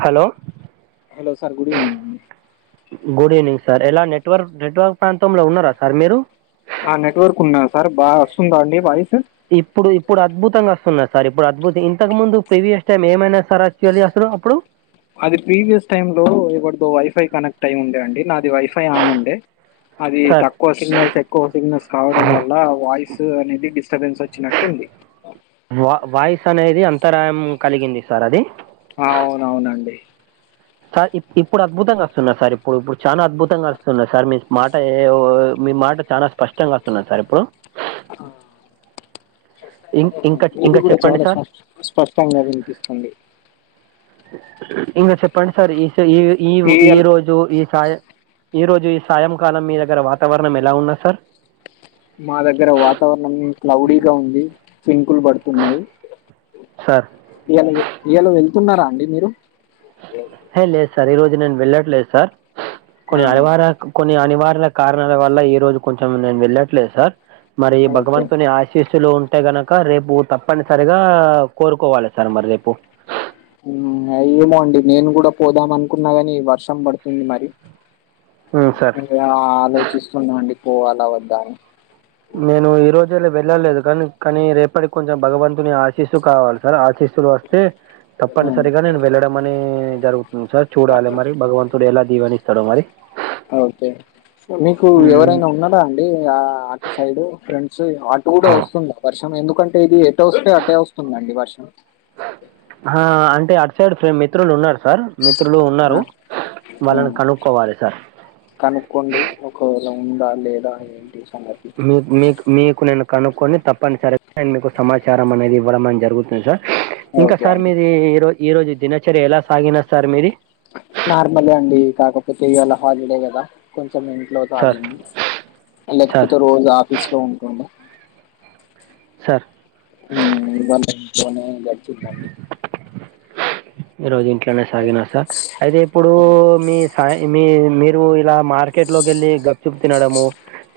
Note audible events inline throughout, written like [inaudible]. Hello hello sir good evening? Good evening sir ఎలా network network ప్రాంతంలో ఉన్నారా సార్ మీరు? ఆ నెట్వర్క్ ఉన్నా సార్ బాగా వస్తుందా అండి మాది ఇప్పుడు ఇప్పుడు అద్భుతంగా వస్తున్నారు. సార్ ఇప్పుడు అద్భుతం ఇంతకు ముందు ప్రీవియస్ టైమ్ ఏమైనా సార్ అచ్చివ అసారు అప్పుడు అది ప్రీవియస్ టైమ్ లో ఎవరిదో వైఫై కనెక్ట్ అయి ఉండే అండి నాది వైఫై ఆన్ ఉండే అది సార్ తక్కువ సిగ్నల్స్ ఎక్కువ సిగ్నల్స్ కావడం వల్ల వాయిస్ అనేది డిస్టబెన్స్ వచ్చినట్టు ఉంది. వా వాయిస్ అనేది అంతరాయం కలిగింది సార్ అది అవున అవునండి సార్ ఇప్ ఇప్పుడు అద్భుతంగా వస్తున్నా సార్ ఇప్పుడు ఇప్పుడు చాలా అద్భుతంగా వస్తున్నా సార్ మీ మాట ఏ ఓ మీ మాట చాలా స్పష్టంగా వస్తున్నా సార్ ఇప్పుడు ఆ ఇం- ఇంకా మీది ఇంకా కూడా చెప్పండి చాలా సార్ స్పష్ట స్పష్టంగా వినిపిస్తుంది ఇంకా చెప్పండి సార్ ఈ ఈ ఈ ఈ ఈయల్ రోజు ఈ సాయ ఈరోజు ఈ సాయంకాలం మీ దగ్గర వాతావరణం ఎలా ఉన్నది సార్ మా దగ్గర వాతావరణం క్లౌడీగా ఉంది చినుకులు పడుతున్నాయి సార్ ఇయాల ఇయాల వెళ్తున్నారా అండి మీరు ఏ లేదు సార్ ఈరోజు నేను వెళ్ళట్లేదు సార్ ఆ, కొన్ని అనివార కొన్ని అనివార కారణాల వల్ల ఈ రోజు కొంచెం నేను వెళ్ళట్లేదు సార్ మరి ఓకే భగవంతుని ఆశీస్సులు ఉ అే గనక రేపు తప్పనిసరిగా కోరుకోవాలి సార్ మరి రేపు అ్యేమో అండి నేను కూడా పోదాం అనుకున్నా కానీ వర్షం పడుతుంది మరి ఉమ్, సార్ ఆలోచిస్తున్నాండి పోవాల వద్దా అని నేను ఈ రోజులా వెళ్ళలేదు కానీ కానీ రేపటికి కొంచెం భగవంతుని ఆశిస్తూ కావాలి సార్ ఆశీస్ ఇప్పుడు వస్తే హ్మ్. తప్పనిసరిగా నేను వెళ్ళడం అనే జరుగుతుంది సార్ చూడాలి మరి భగవంతుడు ఎలా దీవని చాడో మరి ఓకే మీకు మ్మ్. ఎవరైనా ఉన్నారా అండి ఆ అటు సైడ్ ఫ్రంట్ సో అటు కూడా వస్తుంది వర్షం ఎందుకంటే ఇది ఎట వస్తే అటే వస్తుందండి వర్షం ఆ అంటే అటు సైడ్ ఫ్ర మిత్రులు ఉన్నారు సార్ మిత్రులు ఆ! ఉన్నారు ఆ వాళ్ళని కనుక్కోవాలి సార్ కనుక్కోండి ఒకవేళ ఉందా లేదా ఏంటి సంగతి. మీ మీ మీకు నేను కనుక్కొని తప్పనిసరిగాడ్ మీకు సమాచారం అనేది ఇవ్వమని జరిగింది జరుగుతుంది సార్ ఇంకా ఓకే సార్ అండి. మీది ఈరో ఈ రోజు దినచర్య ఎలా సాగిన సార్ మీది నార్మలే అండి కాకపోతే ఇవాళ హాలిడే కదా కొంచ ఇంట్లో సార్ తాగింది సార్ లేకపోతే రోజు ఆఫీస్ లో ఉంటుండే సార్ ఇ వంట ఇంటిలోనే గడిచిపోయింది ఈ రోజు ఇంట్లోనే సాగిన సార్ అయితే ఇప్పుడు మీ సా మీ మీరు ఇలా మార్కెట్ లోకి వెళ్ళి గప్ప చూపు తినడము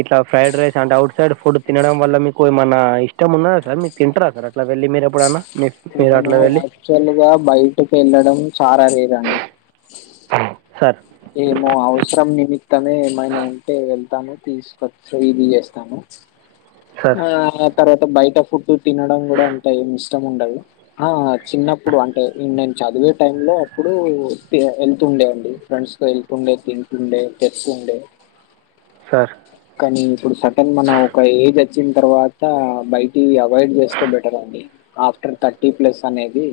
ఇట్లా ఫ్రైడ్ రైస్ అంటే అఔట్ సైడ్ ఫుడ్ తినడం వల్ల మీకు ఏమన్నా ఇష్టం ఉన్నా సార్ మీరు తింటారా సార్ అట్లా వెళ్ మీర్ ఎప్పుడన్నా మీ మీరు నేను అట్లా వెళ్ళి యాక్చువల్ గా బయటకి వెళ్ళడం చాలా రేర్ అండి సార్ ఏమో అవసరం నిమిత్తమే ఏమైనా ఉంటే వెళ్త తాను తీసుకొచ్చ ఇది చేస్తాము సార్ ఆ తర్వాత బయట ఫుడ్ తినడం కూడా అంత ఎం ఇష్టం ఉండదు ఆ చిన్నప్పుడు అంటే నేను చదివే టై లో అప్పుడు వెళ్తుండే అండి ఫ్రెండ్స్ వెళ్తు ఉండే తింటుండే తెస్తుండే సార్ కానీ ఇప్పుడు సటన్ మన ఒక ఏజ్ వచ్చిన తర్వాత బయటి అవాయిడ్ చేస్తే బెటర్ అండి ఆఫ్టర్ థర్టీ ప్లస్ అనేది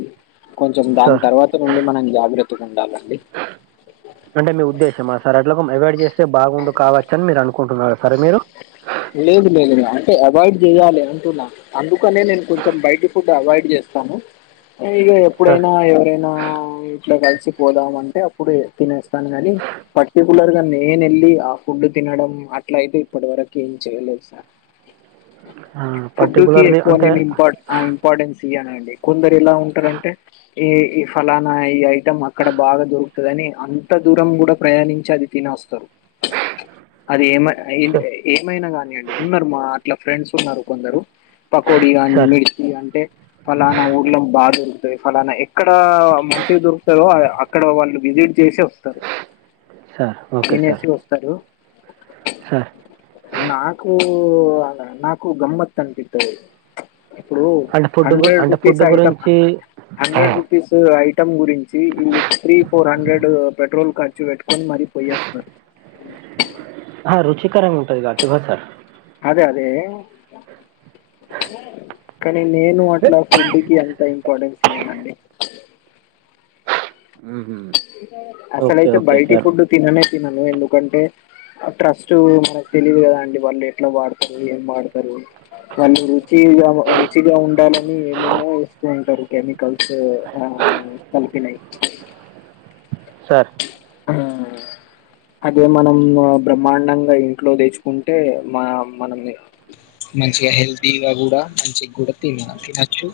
కొంచెం దాని సార్ తర్వాత నుండి మనం జాగ్రత్తగా ఉండాలి అంటే మీ ఉద్దేశమా సార్ అట్లో అవాయిడ్ చేస్తే బాగుండు కావచ్చ అని మీరు అనుకుంటున్నారు లేదు లేదు అవాయిడ్ చేయాలి అంటున్నాను అందుకనే నేను కొంచెం బయటి ఫుడ్ అవాయిడ్ చేస్తాను ఇక సార్ ఎప్పుడైనా ఎవరైనా ఇట్లో కలిసి పోదామ అంటే అప్పుడు తినేస్తాను కాని పర్టికులర్ గా నేన వెళ్ళి ఆ ఫుడ్ తినడం అట్ల అయితే ఇప్పటి వరకు ఏం చేయలే సార్ ఫుడ్ కి పర్టికులర్లీ ఎక్కువ అంటే నను ఇంపార్ ఆ ఇంపార్టెన్స్ సియనా అండి కొందరు ఎలా ఉంటారంటే ఈ ఈ ఫలానా ఈ ఐటెం అక్కడ బాగా దొరుకుతదని అంత దూరం కూడా ప్రయాణించి అది తిని వస్తరు అది ఏమ సార్ ఏ ఏమైనా గానియండి ఉన్నారు మా అట్లా ఫ్రెండ్స్ ఉన్నారు కొందరు పకోడి గాని సార్ మిర్చి అంటే ఫలానా ఊర్లో బాగ దొరుకుతయ్ ఫలానా ఎక్కడా మంచిగ దొరుకుతదో అక్కడ వాళ్ళు చేసే వస్తరు సార్ ఓకే సార్ తినేసి వస్తరు సార్ నాకూ నాకు గమ్మత్ అనిపిత్తది ఇప్పుడు అంటే ఫుడ్ గు- హండ్రెడ్ అంటే రూపీస్ ఫుడ్ ఐటమ్ గురించి హండ్రెడ్ రూపీస్ ఐ టం గురించి వీళ్ళు త్రీ ఫోర్ హండ్రెడ్ పెట్రోల్ ఖర్చు పెట్టుకొన్ మరీ పోయ్య వస్తరు హా రుచికరంగ ఉంటదిగ [unintelligible] సార్ అదే అదే కానీ నేను అట్లా ఫుడ్ కి అంత ఇంపార్టెన్స్ ఇయ్యనండి ఓకే అసలయితే ఓకే బయటి సార్ ఫుడ్ తిననే తినను ఎందుకంటే ట్రస్ట్ మనకు తెలీదు కదా అండి వాళ్ళు ఎట్ల వాడతరు ఏం వాడతరు వాళ్ళు రుచిగా రుచిగా ఉండాలని ఏమేమో ఏస్తూ ఉంటరు కెమికల్స్ ఆ ఆ కలిపినయ్ సార్ ఆ అదే మనం బ్రహ్మాండంగా ఇంట్లో తెచ్చుకుంటే మ మనని మంచిగ హెల్దిగా కూడా మంచిగూడ తిన తినచ్చు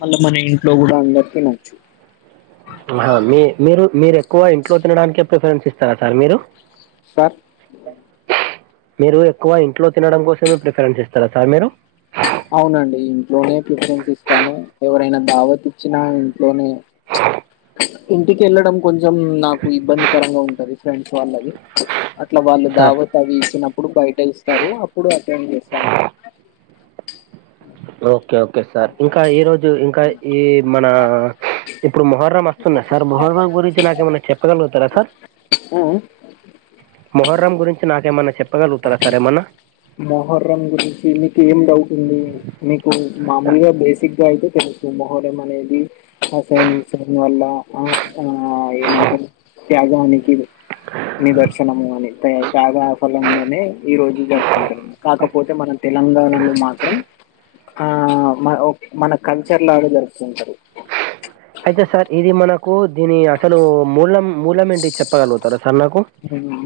మళ్ళా మన ఇంట్లో గూడా తినచ్చు మీ మీరు మీరు ఎక్కువ ఇంట్లో తినడానికే ప్రిఫరెన్స్ ఇస్తారా సార్ మీరు సార్ మీరు ఎక్కువ ఇంట్లో తినడం కోసమే ప్రిఫరెన్స్ ఇస్తార సార్ మీరు అవునండి ఇంట్లోనే ప్రిఫరెన్స్ ఇస్తాను ఎవరైనా దావత్ ఇచ్చినా ఇంట్లోనే ఇంటికి వెళ్ళడం కొంచెం నాకు ఇబ్బందికరంగా ఉంటది ఫ్రెండ్స్ వాళ్ళవి అట్లా వాళ్ళు సార్ దావత్ అవి ఇచ్చినప్పుడు బయట ఇస్తారు అప్పుడు అటెండ్ చేస్తాను ఓకే ఓకే సార్ ఇంకా ఈరోజు ఇంకా ఈ మనా ఇప్పుడు మొహర్రమ్ వస్తున్నా సార్ మొహర్రమ్ గురించి నాకేమైనా చెప్పగలుగుతారా సార్ ఉ మొహర్రమ్ గురించి నాకేమన్నా చెప్పగలుగుతారా సర్ ఏమనా మీకి ఏం డౌ ఉంది మీకు మామూలుగా బేసిక్గా అయితే తెలుసు మహోరం అనేది అసైను వల్ల ఆ ఆ ఏమంటరు త్యాగానికి ఇది నిదర్శనము అని తాగా ఫలంగానే ఈ రోజు జరుపుకుంటుం కాకపోతే మనం లంగాణ మా ఆ మ మన కల్చర్ లాగా జరుపుతు ఉంటరు అయితే సార్ ఇది మనకు దీని అసలు మూలం మూలం ఏంటి చెప్పగలుగుతార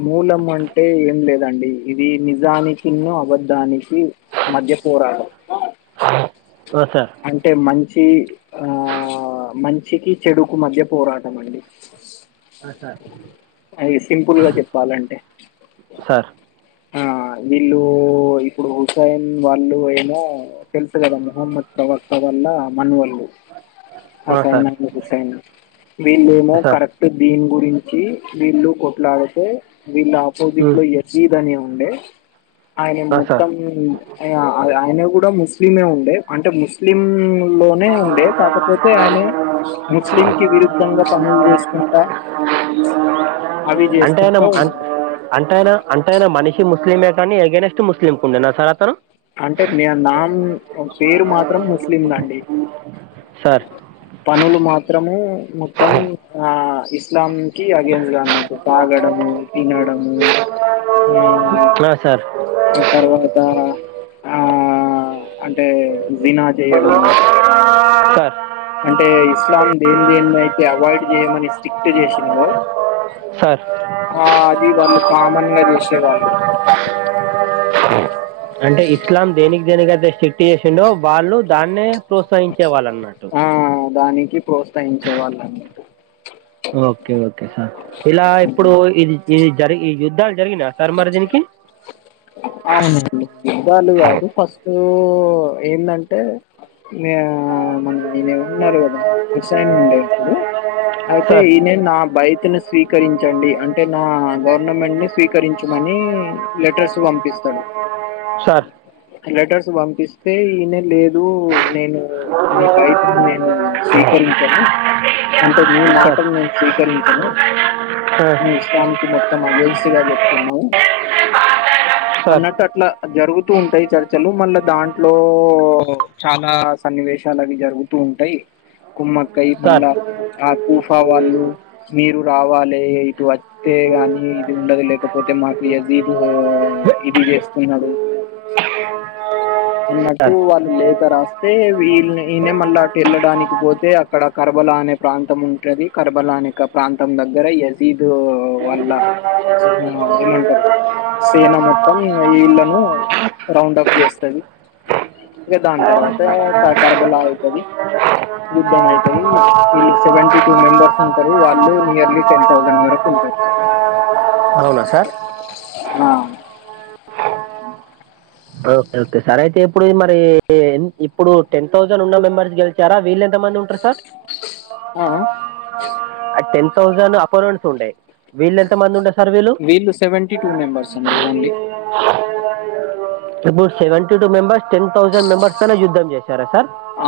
మూలమ అంటే ఏం లేదండి ఇది నిజానికిన్ను అబద్ధానికి మధ్య పోరాటం హ అంటే మంచి ఆ మంచికి చెడుకు మధ్య పోరాటం అండి సార్ అది సింపుల్గా చెప్పాలంటే సార్ ఆ వీళ్ళు ఇప్పుడు హుస్సైన్ వాళ్ళు అయినా తెలుసు కదా మహమ్మద్ ప్రవాక్ అప్ప వల్ల మనవళ్ళు ఆ, సార్ హసైనడి హసైనా వీళ్ళ ఏమో ఆ, సార్ కరెక్ట్ దీని గురి వచ్చి వీళ్ళు కొట్లాడితే వీళ్ళ ఆపోజిట్ ఉమ్, లో ఎయసీద్ అని ఉండే ఆయన ఆ, సార్ మొత్తం ఇగ అ ఆయన కూడా ముస్లిమే ఉండే అంటే ముస్లిం లోనే ఉండే కాకపోతే ఆయనే ముస్లింకి విరుద్ధంగా పనులు చేసుకుంటా ఉ అవి అంటేయన చేసుకుంటా ఉ అన్ అంటాయనా అన్ ఎంతయినా మనిషి ముస్లిమే కానీ అగేన్స్ట్ ముస్లింకు ఉండినా సార్ అతను అంటే మీ నాన్న పేరు మాత్రం ముస్లిం దండి సార్ పనులు మాత్రము మొత్తం ఆ ఇస్లాం కి అగేన్స్ట్ గా అన్నట్టు తాగడం. ము తినడము బా ఆ ఆ తర్వాత ఆ అంటే దినా చేయడము సార్ అంటే ఇస్లాం దేని దేని అయితే అవాయిడ్ చేయమని స్ట్రిక్ట్ చేసిందో సార్ ది వాళ్ళు కామన్ గా చేసే వాళ్ళు అంటే ఇస్లాం దేనికి దేనికి అయితే స్ట్రిక్ట్ చేసిండో వాళ్ళు దాన్నే ప్రోత్సహించే వాళ్ళన్నట్టు ఆ దానికి ప్రోత్సహించే వాళ్ళ ఓకే ఓకే సార్ ఇలా ఇప్పుడు ఇది ఇది జరిగి ఈ యుద్ధాలు జరిగినా సార్ మరి దీనికి అవునండి యుద్ధాలు కాదు ఫస్ట్ ఏందంటే నే ఆ మన ఆయనమన్నారు కదా రుసయన్ ఉండే అప్పుడు అయితే సార్ ఈయనే నా బయట ని స్వీకరించండి అంటే నా గవర్నమెంట్ ని స్వీకరిం చమని లెటర్స్ పంపిస్తాడు. సార్ ఆ లెటర్స్ పంపిస్తే ఈయనే లేదు నేను నీ బయటని నేను స్వీకరించను. అంటే సార్ నీ ఆ, మాటను నేను స్వీకరించను. ను ఇస్లాంకి మొత్తం అగేనెస్ట్గా చెప్తున్నావు సార్ అన్నట్టు అట్లా జరుగుతూ ఉంటాయి చర్చలు మళ్ళా దాంట్లో చాలా సన్నివేశాలు అవి జరుగుతూ ఉంటాయి కుమ్మకాయ సార్ సార్ మళ్ళా ఆ కుఫా వాళ్ళు మీరు రావాలి ఇటు వస్తే గాని ఇది ఉండదు లేకపో పోతే మాకు ఎజిదు ఇది చేస్తున్నాడు. ఆ అన్నట్టు వాళ్ళు లేఖ రాస్తే వీ ఈయనే మళ్ళా అటు వెళ్ళడానికి పోతే అక్కడ కరబల దానే ప్రాంతం ఉంటది కర్బలాని ప్రాంతం దగ్గర యజీద్ వల్ల అ ఆ ఏమంటారు సేన మొత్తం ఇళ్ళను రౌండ్ అప్ చేస్తది ఇగ దాన్ తర్వాత తర్ కరబలా అగుతది యుద్ధం అయితది ఇళ్ళు సెవెంటీ టూ మెంబర్స్ ఉంటారు వాళ్ళు నియర్లీ టెన్ థౌసండ్ వరకు ఉంటద్ అవునా సార్ ఆ ఓకే ఓకే సార్ అయితే ఇప్పుడు మరి ఇప్పుడు టెన్ థౌసన్ ఉన్న మెంబర్స్ గెలిచారా వీళ్ళ త మంది ఉంటర్ సార్ ఆ అ టెన్ తౌసండ్ [unintelligible] ఉండే వీళ్లెంత మంది ఉండే సార్ వీళ్ళు సెవెంటీ టూ మెంబర్స్ అండి ఓన్లీ ఇప్పుడ్ seventy two members ten thousand members పైన యుద్ధం చేస్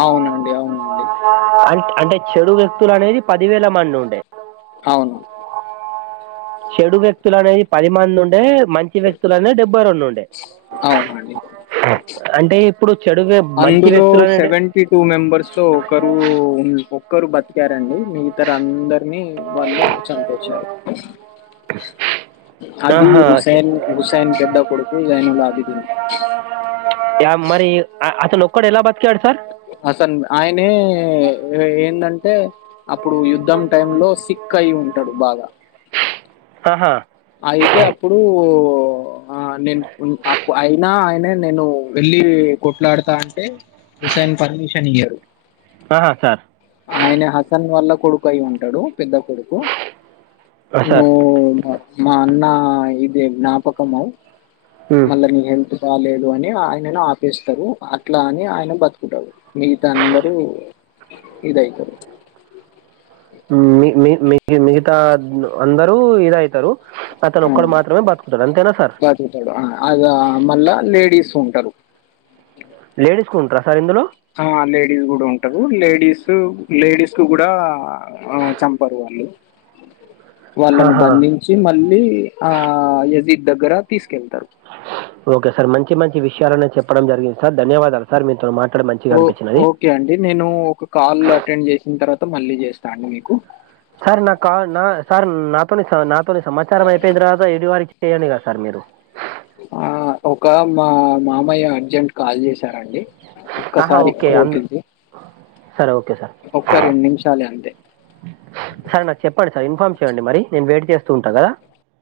అవునండి అవునండి అం- అంటే చెడు వ్యక్తులు అనేది పదివేల మంది ఉండే అవును చెడు వ్యక్తులు అనేది పది మంది ఉండే మంచి వ్యక్తులనే డెబ్బైరెండు ఉండే అవునండి అంటే ఇప్పుడు చెడు వ్య- మంచి అందులో వ్యక్తులు అనేది సెవెంటీ టూ మెంబర్స్ తో ఒకరు ఒక్కరు బతికార్ అండి మిగతర అందరినీ వాళ్ళు చంపేచారు అది ఆహా, స- హుస్సైన్ హుసైన్ పెడ్ద్ద కొడుకు లైనుండా అదిథి నీ య మరి అతన్ ఒక్కడ్ ఎలా బత్ అతన్ ఆయనే ఎ ఏందంటే అప్పుడు యుద్ధం టైమ్ లో సిక్కయి ఉంటాడు బాగా ఆహా అయితే అప్పుడు ఆ నేన్ ఉ అప్ అయినా ఆయన నేను వెళ్ళి కొట్లాడతా అంటే హుస్సైన్ పర్మిషన్ ఇయ్యారు ఆహా సార్ ఆయన హసన్ వల్ల కొడుకు అయి ఉంటాడు పెద్ద కొడుకు అ సార్ నువ్వు మా మా అన్న ఇది జ్ఞాపకమ ఉమ్. మళ్ళా నీ ఎంతు రాలేదు అని ఆయనను ఆపేస్తారు అట్లా అని ఆయన బతుకుంటడు మిగతా అందరూ ఇదయితరు మి మి మిగతా అందరు ఇదయితారు అ సార్ బతుకుతడు అద మళ్ళ లేడీ సుంటరు లేడీస్కుంటార సార్ ఇందులో ఆ లేడీస్ గుడా ఉంటరు లేడీస్ లేడీస్క్ గుడా ఆ చంపరు అలో వాళ్ళని ఆహా బంధించి మళ్ళీ ఆ యజీద్ దగ్గర తీసుకెళ్తారు ఓకే సార్ మంచి మంచి విషయాలనే చెప్పడం జరిగింది సార్ ధన్యవాదాలు సార్ మీతో మా ఓ ఓకే అండి నేను ఒక కాల్ అటెండ్ చేసిన తర్వాత మళ్ళీ చేస్తా అండి మీకు సార్ నా కా నా సార్ నాతోని నాతోని సమాచారం అయిపోయింద్రత [unintelligible] చేయండి గదా సార్ మీరు ఆ ఒక మా మామయ్య అర్జెంట్ కాల్ చేసారండి ఆహా ఒక్కసారి ఓకే అంద తింది సరే ఓకే సార్ ఒక్క రెండ్ నిమిషాలే అంతే సార్ నాకు చెప్పండి సార్ ఇన్ఫార్మ్ చేయండి మరి నేను వెయిట్ జేస్తూ ఉంటా కదా